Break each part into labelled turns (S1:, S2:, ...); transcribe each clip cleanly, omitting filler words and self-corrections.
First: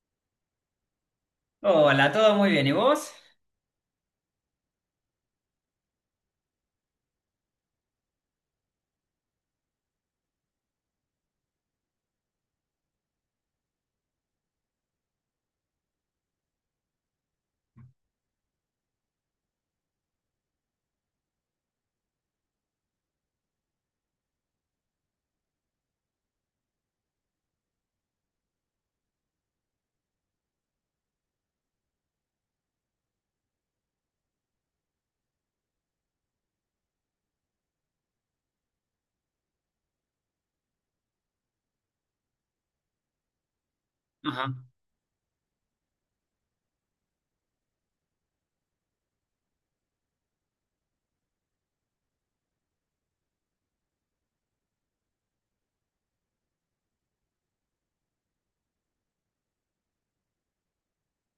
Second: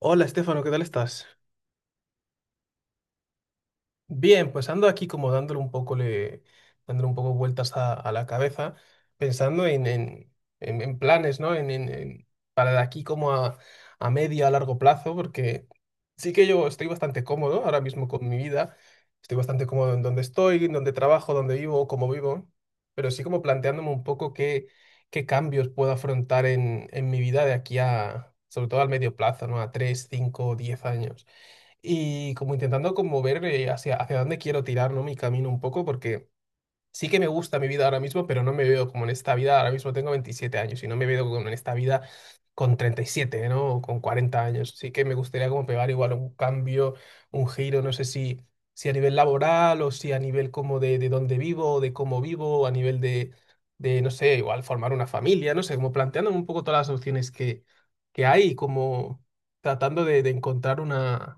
S1: Hola, Estefano, ¿qué tal estás?
S2: Hola, todo muy bien. ¿Y vos?
S1: Bien, pues ando aquí como dándole un poco, le, dándole un poco vueltas a la cabeza, pensando en en planes, ¿no? En para de aquí como a medio, a largo plazo, porque sí que yo estoy bastante cómodo ahora mismo con mi vida, estoy bastante cómodo en donde estoy, en donde trabajo, donde vivo, cómo vivo, pero sí como planteándome un poco qué, qué cambios puedo afrontar en mi vida de aquí a, sobre todo al medio plazo, ¿no? A 3, 5, 10 años y como intentando como ver hacia, hacia dónde quiero tirar, ¿no? Mi camino un poco, porque sí que me gusta mi vida ahora mismo, pero no me veo como en esta vida, ahora mismo tengo 27 años y no me veo como en esta vida con 37, ¿no? O con 40
S2: Ajá.
S1: años. Sí que me gustaría como pegar igual un cambio, un giro, no sé si, si a nivel laboral o si a nivel como de dónde vivo, de cómo vivo, o a nivel de no sé, igual formar una familia, no sé, como planteándome un poco todas las opciones que hay, como tratando de encontrar una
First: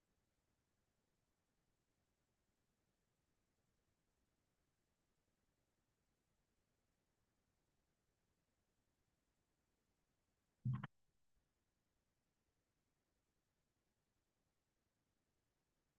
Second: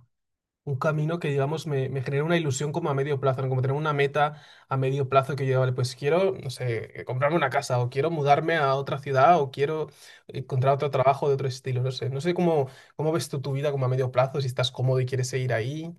S1: un camino que, digamos, me genera una ilusión como a medio plazo, ¿no? Como tener una meta a medio plazo que yo, vale, pues quiero, no sé, comprarme una casa o quiero mudarme a otra ciudad o quiero encontrar otro trabajo de otro estilo, no sé. No sé cómo, cómo ves tú tu vida como a medio plazo, si estás cómodo y quieres seguir ahí.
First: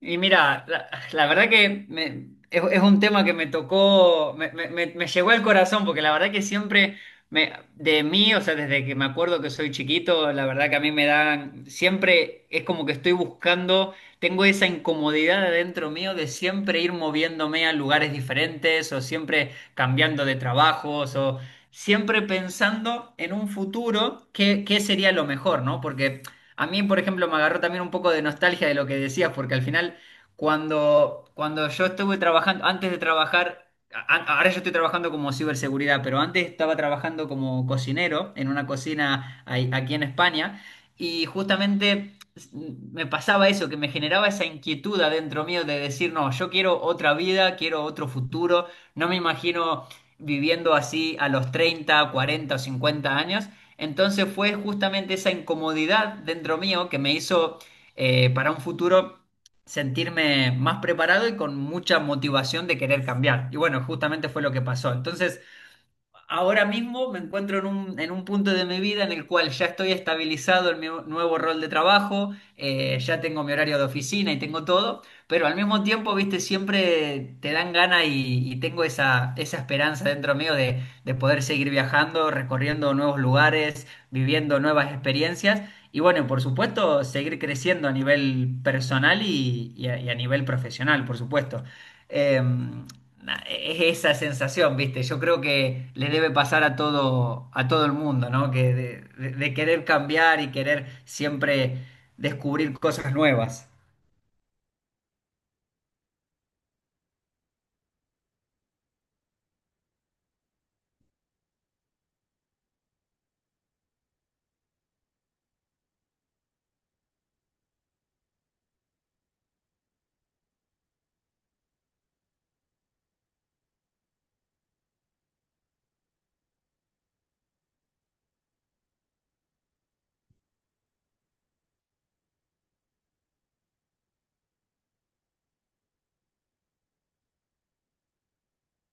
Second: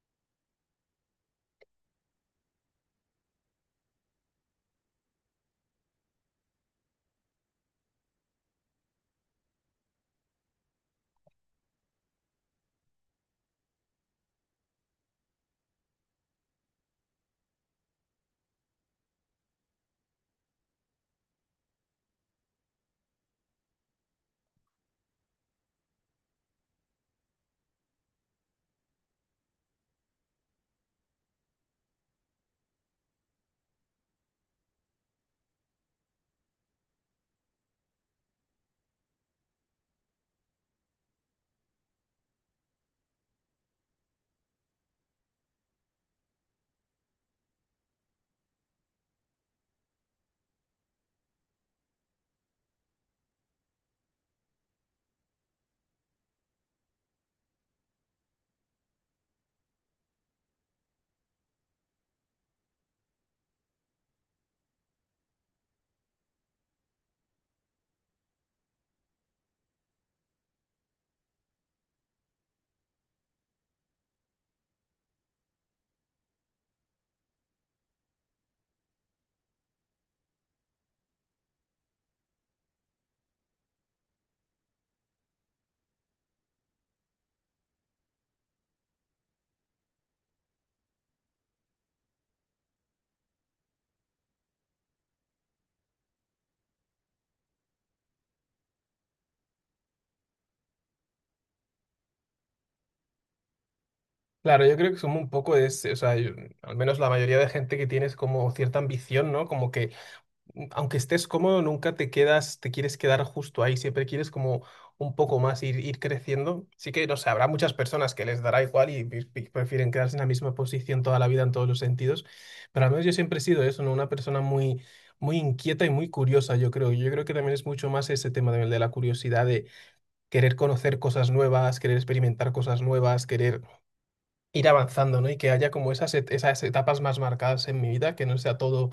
S2: Y mira, la verdad que es un tema que me tocó, me llegó al corazón, porque la verdad que siempre me, de mí, o sea, desde que me acuerdo que soy chiquito, la verdad que a siempre es como que estoy buscando, tengo esa incomodidad adentro mío de siempre ir moviéndome a lugares diferentes o siempre cambiando de trabajos o siempre pensando en un futuro, qué sería lo mejor, ¿no? Porque a mí, por ejemplo, me agarró también un poco de nostalgia de lo que decías, porque al final, cuando yo estuve trabajando, antes de trabajar, ahora yo estoy trabajando como ciberseguridad, pero antes estaba trabajando como cocinero en una cocina aquí en España, y justamente me pasaba eso, que me generaba esa inquietud adentro mío de decir, no, yo quiero otra vida, quiero otro futuro, no me imagino viviendo así a los 30, 40 o 50 años. Entonces fue justamente esa incomodidad dentro mío que me hizo para un futuro sentirme más preparado y con mucha motivación de querer cambiar. Y bueno, justamente fue lo que pasó. Entonces, ahora mismo me encuentro en en un punto de mi vida en el cual ya estoy estabilizado en mi nuevo rol de trabajo, ya tengo mi horario de oficina y tengo todo, pero al mismo tiempo, viste, siempre te dan ganas y tengo esa esperanza dentro mío de poder seguir viajando, recorriendo nuevos lugares, viviendo nuevas experiencias y bueno, y por supuesto, seguir creciendo a nivel personal y a nivel profesional, por supuesto. Eh, es esa sensación, ¿viste? Yo creo que le debe pasar a todo el mundo, ¿no? Que de querer cambiar y querer siempre descubrir cosas nuevas.
S1: Claro, yo creo que somos un poco de ese, o sea, yo- al menos la mayoría de gente que tiene es como cierta ambición, ¿no? Como que mm, aunque estés cómodo, nunca te quedas, te quieres quedar justo ahí, siempre quieres como un poco más ir, ir creciendo. Sí que, no sé, habrá muchas personas que les dará igual y prefieren quedarse en la misma posición toda la vida en todos los sentidos, pero al menos yo siempre he sido eso, ¿no? Una persona muy, muy inquieta y muy curiosa, yo creo. Yo creo que también es mucho más ese tema de la curiosidad, de querer conocer cosas nuevas, querer experimentar cosas nuevas, querer ir avanzando, ¿no? Y que haya como esas, esas etapas más marcadas en mi vida, que no sea todo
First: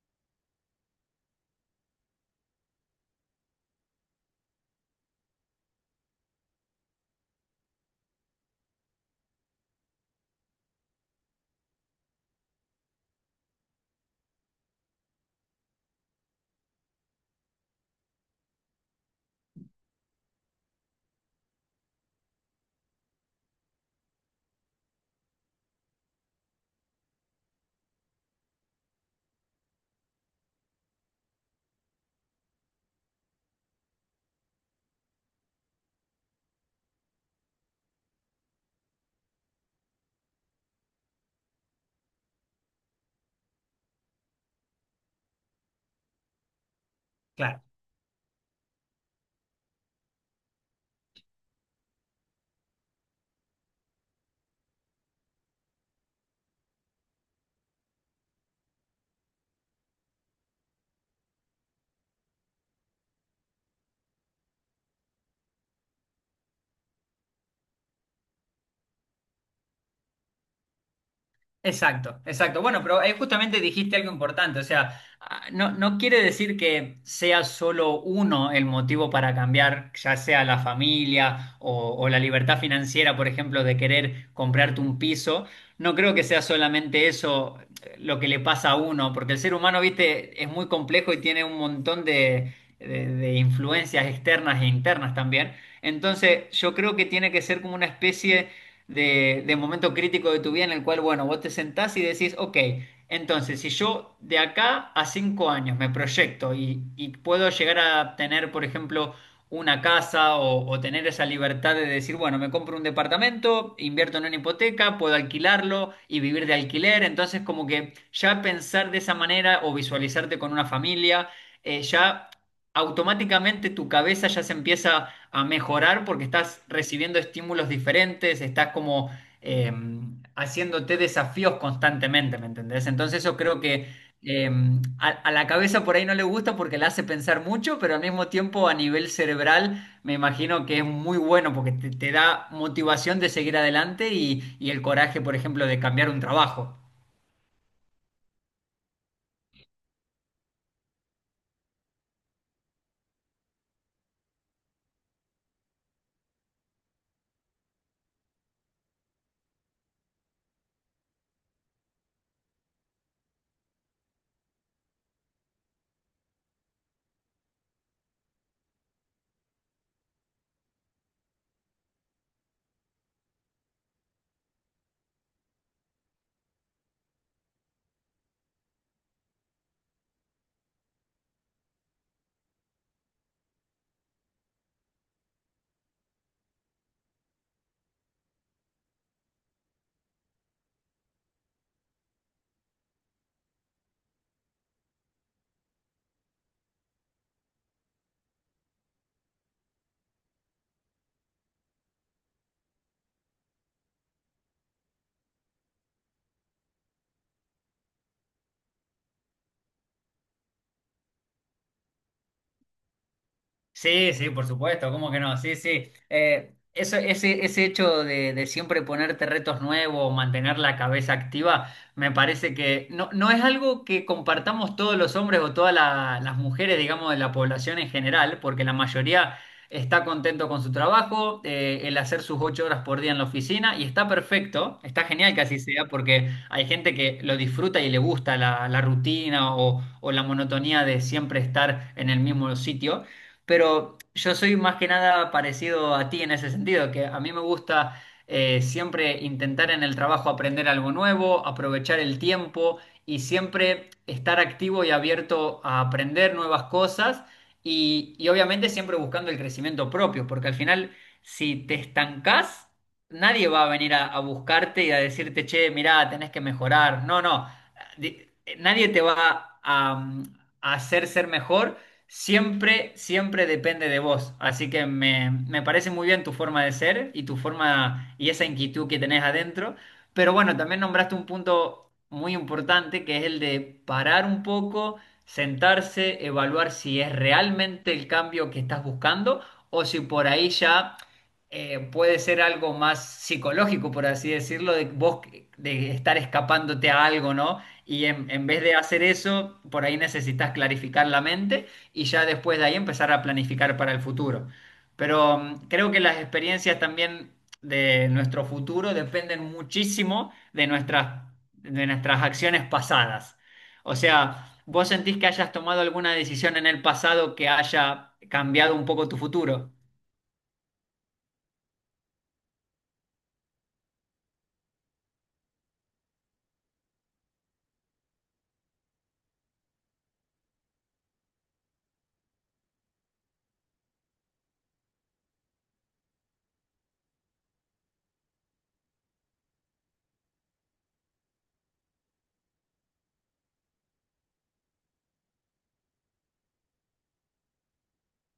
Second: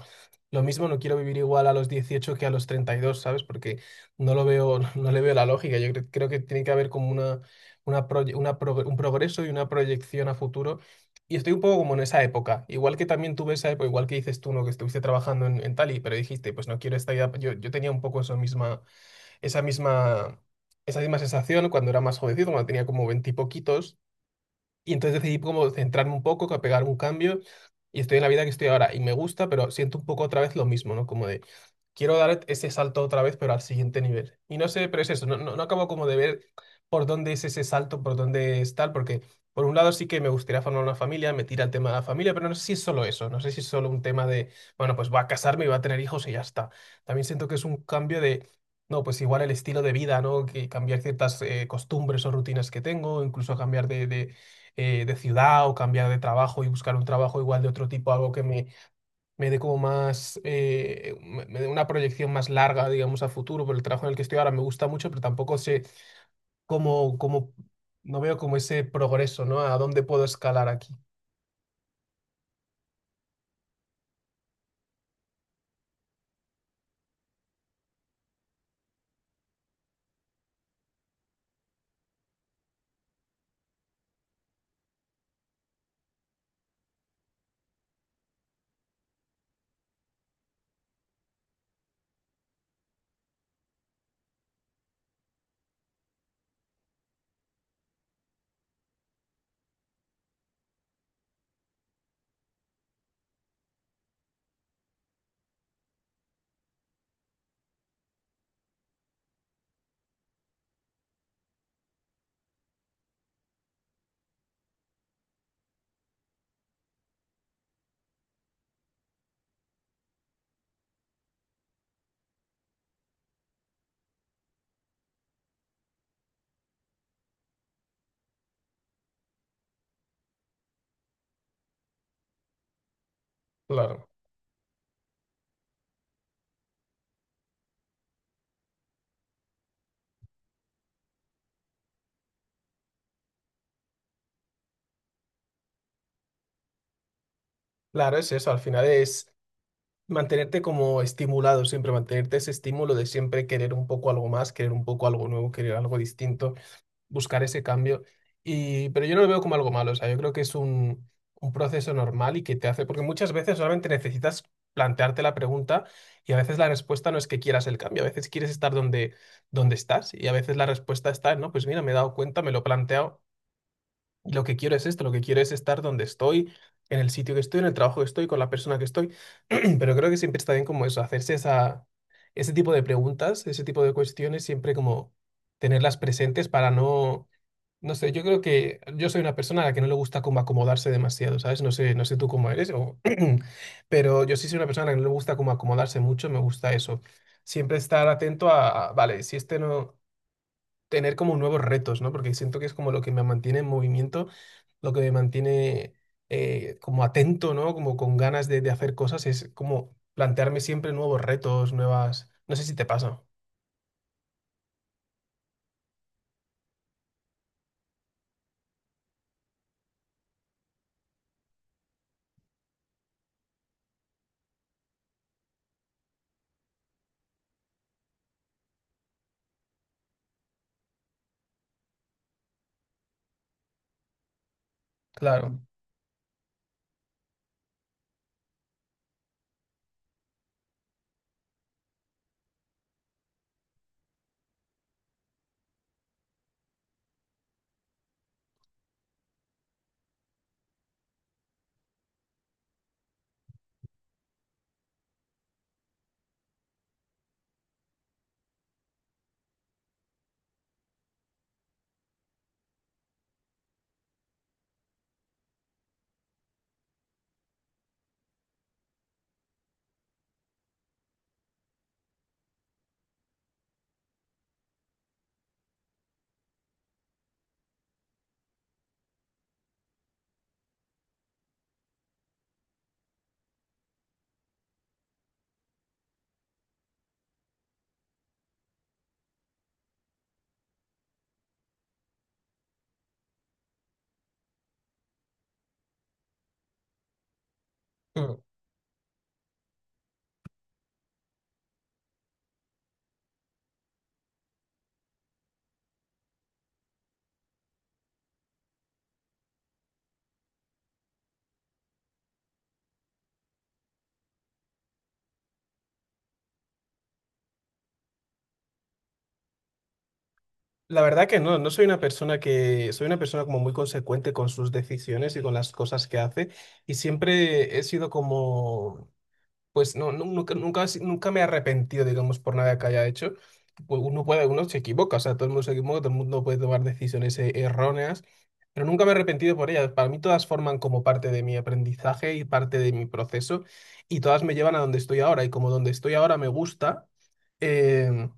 S1: lo mismo, no quiero vivir igual a los 18 que a los 32, ¿sabes? Porque no lo veo, no le veo la lógica. Yo creo que tiene que haber como una, un progreso y una proyección a futuro. Y estoy un poco como en esa época, igual que también tuve esa época, igual que dices tú, ¿no? Que estuviste trabajando en Tali, pero dijiste, pues no quiero esta vida. Yo tenía un poco esa misma, esa misma, esa misma sensación cuando era más jovencito, cuando tenía como 20 y poquitos y entonces decidí como centrarme un poco, que pegar un cambio y estoy en la vida que estoy ahora. Y me gusta, pero siento un poco otra vez lo mismo, ¿no? Como de, quiero dar ese salto otra vez, pero al siguiente nivel. Y no sé, pero es eso, no, no acabo como de ver por dónde es ese salto, por dónde es tal, porque por un lado sí que me gustaría formar una familia, me tira el tema de la familia, pero no sé si es solo eso, no sé si es solo un tema de, bueno, pues voy a casarme y voy a tener hijos y ya está. También siento que
S2: Claro.
S1: es un cambio de, no, pues igual el estilo de vida, ¿no? Que cambiar ciertas costumbres o rutinas que tengo, incluso cambiar de ciudad o cambiar de trabajo y buscar un trabajo igual de otro tipo, algo que me dé como más, me dé una proyección más larga, digamos, a futuro, pero el trabajo en el que estoy ahora me gusta mucho, pero tampoco sé cómo, no veo como ese progreso, ¿no? A dónde puedo escalar aquí.
S2: Exacto, exacto. Bueno, pero justamente dijiste algo importante, o sea, ah, no, no quiere decir que sea solo uno el motivo para cambiar, ya sea la familia o la libertad financiera, por ejemplo, de querer comprarte un piso. No creo que sea solamente eso lo que le pasa a uno, porque el ser humano, viste, es muy complejo y tiene un montón de influencias externas e internas también. Entonces, yo creo que tiene que ser como una especie de momento crítico de tu vida en el cual, bueno, vos te sentás y decís, ok, entonces si yo de acá a 5 años me proyecto y puedo llegar a tener, por ejemplo, una casa o tener esa libertad de decir, bueno, me compro un departamento, invierto en una hipoteca, puedo alquilarlo y vivir de alquiler, entonces como que ya pensar de esa manera o visualizarte con una familia, ya automáticamente tu cabeza ya se empieza a mejorar porque estás recibiendo estímulos diferentes, estás como eh, haciéndote desafíos constantemente, ¿me entendés? Entonces yo creo que
S1: Claro,
S2: eh, a la cabeza por ahí no le gusta porque la hace pensar mucho, pero al mismo tiempo a nivel cerebral me imagino que es muy bueno porque te da motivación de seguir adelante y el coraje, por ejemplo, de cambiar un trabajo.
S1: claro, es eso, al final es mantenerte como estimulado siempre, mantenerte ese estímulo de siempre querer un poco algo más, querer un poco algo nuevo, querer algo distinto. Buscar ese cambio. Y, pero yo no lo veo como algo malo, o sea, yo creo que es un proceso normal y que te hace, porque muchas veces solamente necesitas plantearte la pregunta y a veces la respuesta no es que quieras el cambio, a veces quieres estar donde, donde estás y a veces la respuesta está, en, no, pues mira, me he dado cuenta, me lo he planteado, y lo que quiero es esto, lo que quiero es estar donde estoy, en el sitio que estoy, en el trabajo que estoy, con la persona que estoy, pero creo que siempre está bien como eso, hacerse esa, ese tipo de preguntas, ese tipo de cuestiones, siempre como tenerlas presentes para no no sé, yo creo que yo soy una persona a la que no le gusta como acomodarse demasiado, ¿sabes? No sé, no sé tú cómo eres, o... pero yo sí soy una persona a la que no le gusta como acomodarse mucho, me gusta eso. Siempre estar atento a vale, si este no, tener como nuevos retos, ¿no? Porque siento que es como lo que me mantiene en movimiento, lo que me mantiene como atento, ¿no? Como con ganas de hacer cosas, es como plantearme siempre nuevos retos, nuevas... No sé si te pasa.
S2: Sí, sí, por supuesto, ¿cómo que no? Sí, sí. Eso, ese hecho de siempre ponerte retos nuevos, mantener la cabeza activa, me parece que no, no es algo que compartamos todos los hombres o todas las mujeres, digamos, de la población en general, porque la mayoría está contento con su trabajo, el hacer sus 8 horas por día en la oficina, y está perfecto, está genial que así
S1: Claro.
S2: sea, porque hay gente que lo disfruta y le gusta la rutina o la monotonía de siempre estar en el mismo sitio pero yo soy más que nada parecido a ti en ese sentido, que a mí me gusta siempre intentar en el trabajo aprender algo nuevo, aprovechar el tiempo y siempre estar activo y abierto a aprender nuevas cosas y obviamente siempre buscando el crecimiento propio, porque al final si te estancás, nadie va a venir a buscarte y a decirte, che, mirá, tenés que mejorar. No, no, Di- nadie te va a hacer ser mejor. Siempre, siempre depende de vos. Así que me parece muy bien tu forma de ser y tu forma y esa inquietud que tenés adentro. Pero bueno, también nombraste un punto muy importante que es el de parar un poco, sentarse, evaluar si es realmente el cambio que estás buscando o si por ahí ya puede ser algo más psicológico, por así decirlo, de vos de estar escapándote a algo, ¿no? Y en vez de hacer eso, por ahí necesitas clarificar la mente y ya después de ahí empezar a planificar para el futuro. Pero mm, creo que las experiencias también de nuestro futuro dependen muchísimo de nuestras acciones pasadas. O sea, ¿vos sentís que hayas tomado alguna decisión en el pasado que haya cambiado un poco tu futuro?
S1: La verdad que no, no soy una persona que, soy una persona como muy consecuente con sus decisiones y con las cosas que hace y siempre he sido como, pues no, nunca, nunca, he si- nunca me he arrepentido, digamos, por nada que haya hecho. Uno puede, uno se equivoca, o sea, todo el mundo se equivoca, todo el mundo puede tomar decisiones erróneas, pero nunca me he arrepentido por ellas. Para mí todas forman como parte de mi aprendizaje y parte de mi proceso y todas me llevan a donde estoy ahora y como donde estoy ahora me gusta. eh,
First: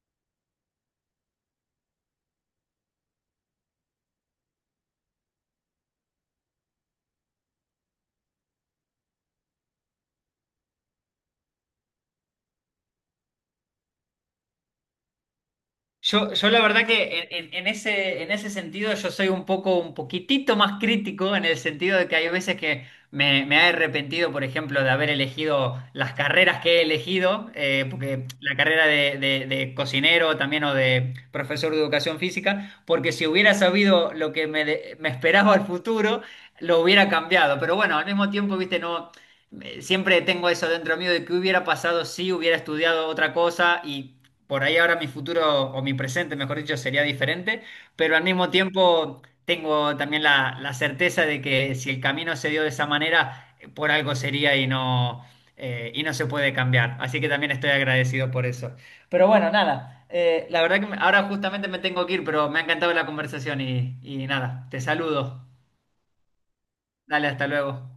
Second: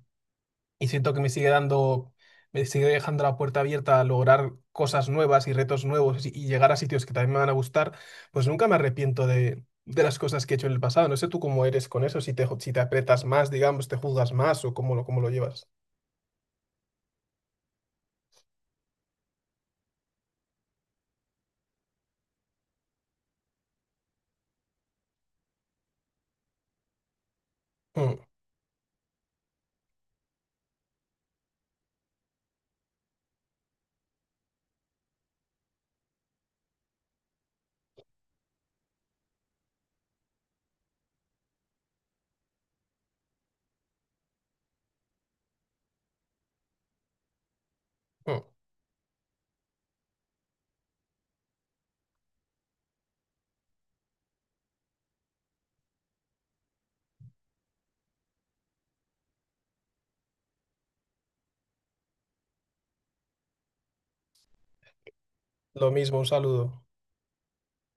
S1: y siento que me sigue dando, me sigue dejando la puerta abierta a lograr cosas nuevas y retos nuevos y llegar a sitios que también me van a gustar, pues nunca me arrepiento de las cosas que he hecho en el pasado. No sé tú cómo eres con eso, si te, si te aprietas más, digamos, te juzgas más o cómo lo llevas.
S2: Yo la verdad que en ese sentido yo soy un poco, un poquitito más crítico en el sentido de que hay veces que me he arrepentido, por ejemplo, de haber elegido las carreras que he elegido,
S1: Mm,
S2: porque la carrera de cocinero también o de profesor de educación física, porque si hubiera sabido lo que me esperaba al futuro, lo hubiera cambiado. Pero bueno, al mismo tiempo, viste, no... Siempre tengo eso dentro mío de que hubiera pasado si hubiera estudiado otra cosa y por ahí ahora mi futuro o mi presente, mejor dicho, sería diferente, pero al
S1: mm.
S2: mismo tiempo tengo también la certeza de que si el camino se dio de esa manera, por algo sería y y no se puede cambiar. Así que también estoy agradecido por eso. Pero bueno, nada, la verdad que me- ahora justamente me tengo que ir, pero me ha encantado la conversación y nada, te saludo.
S1: Lo mismo, un saludo.
S2: Dale, hasta luego.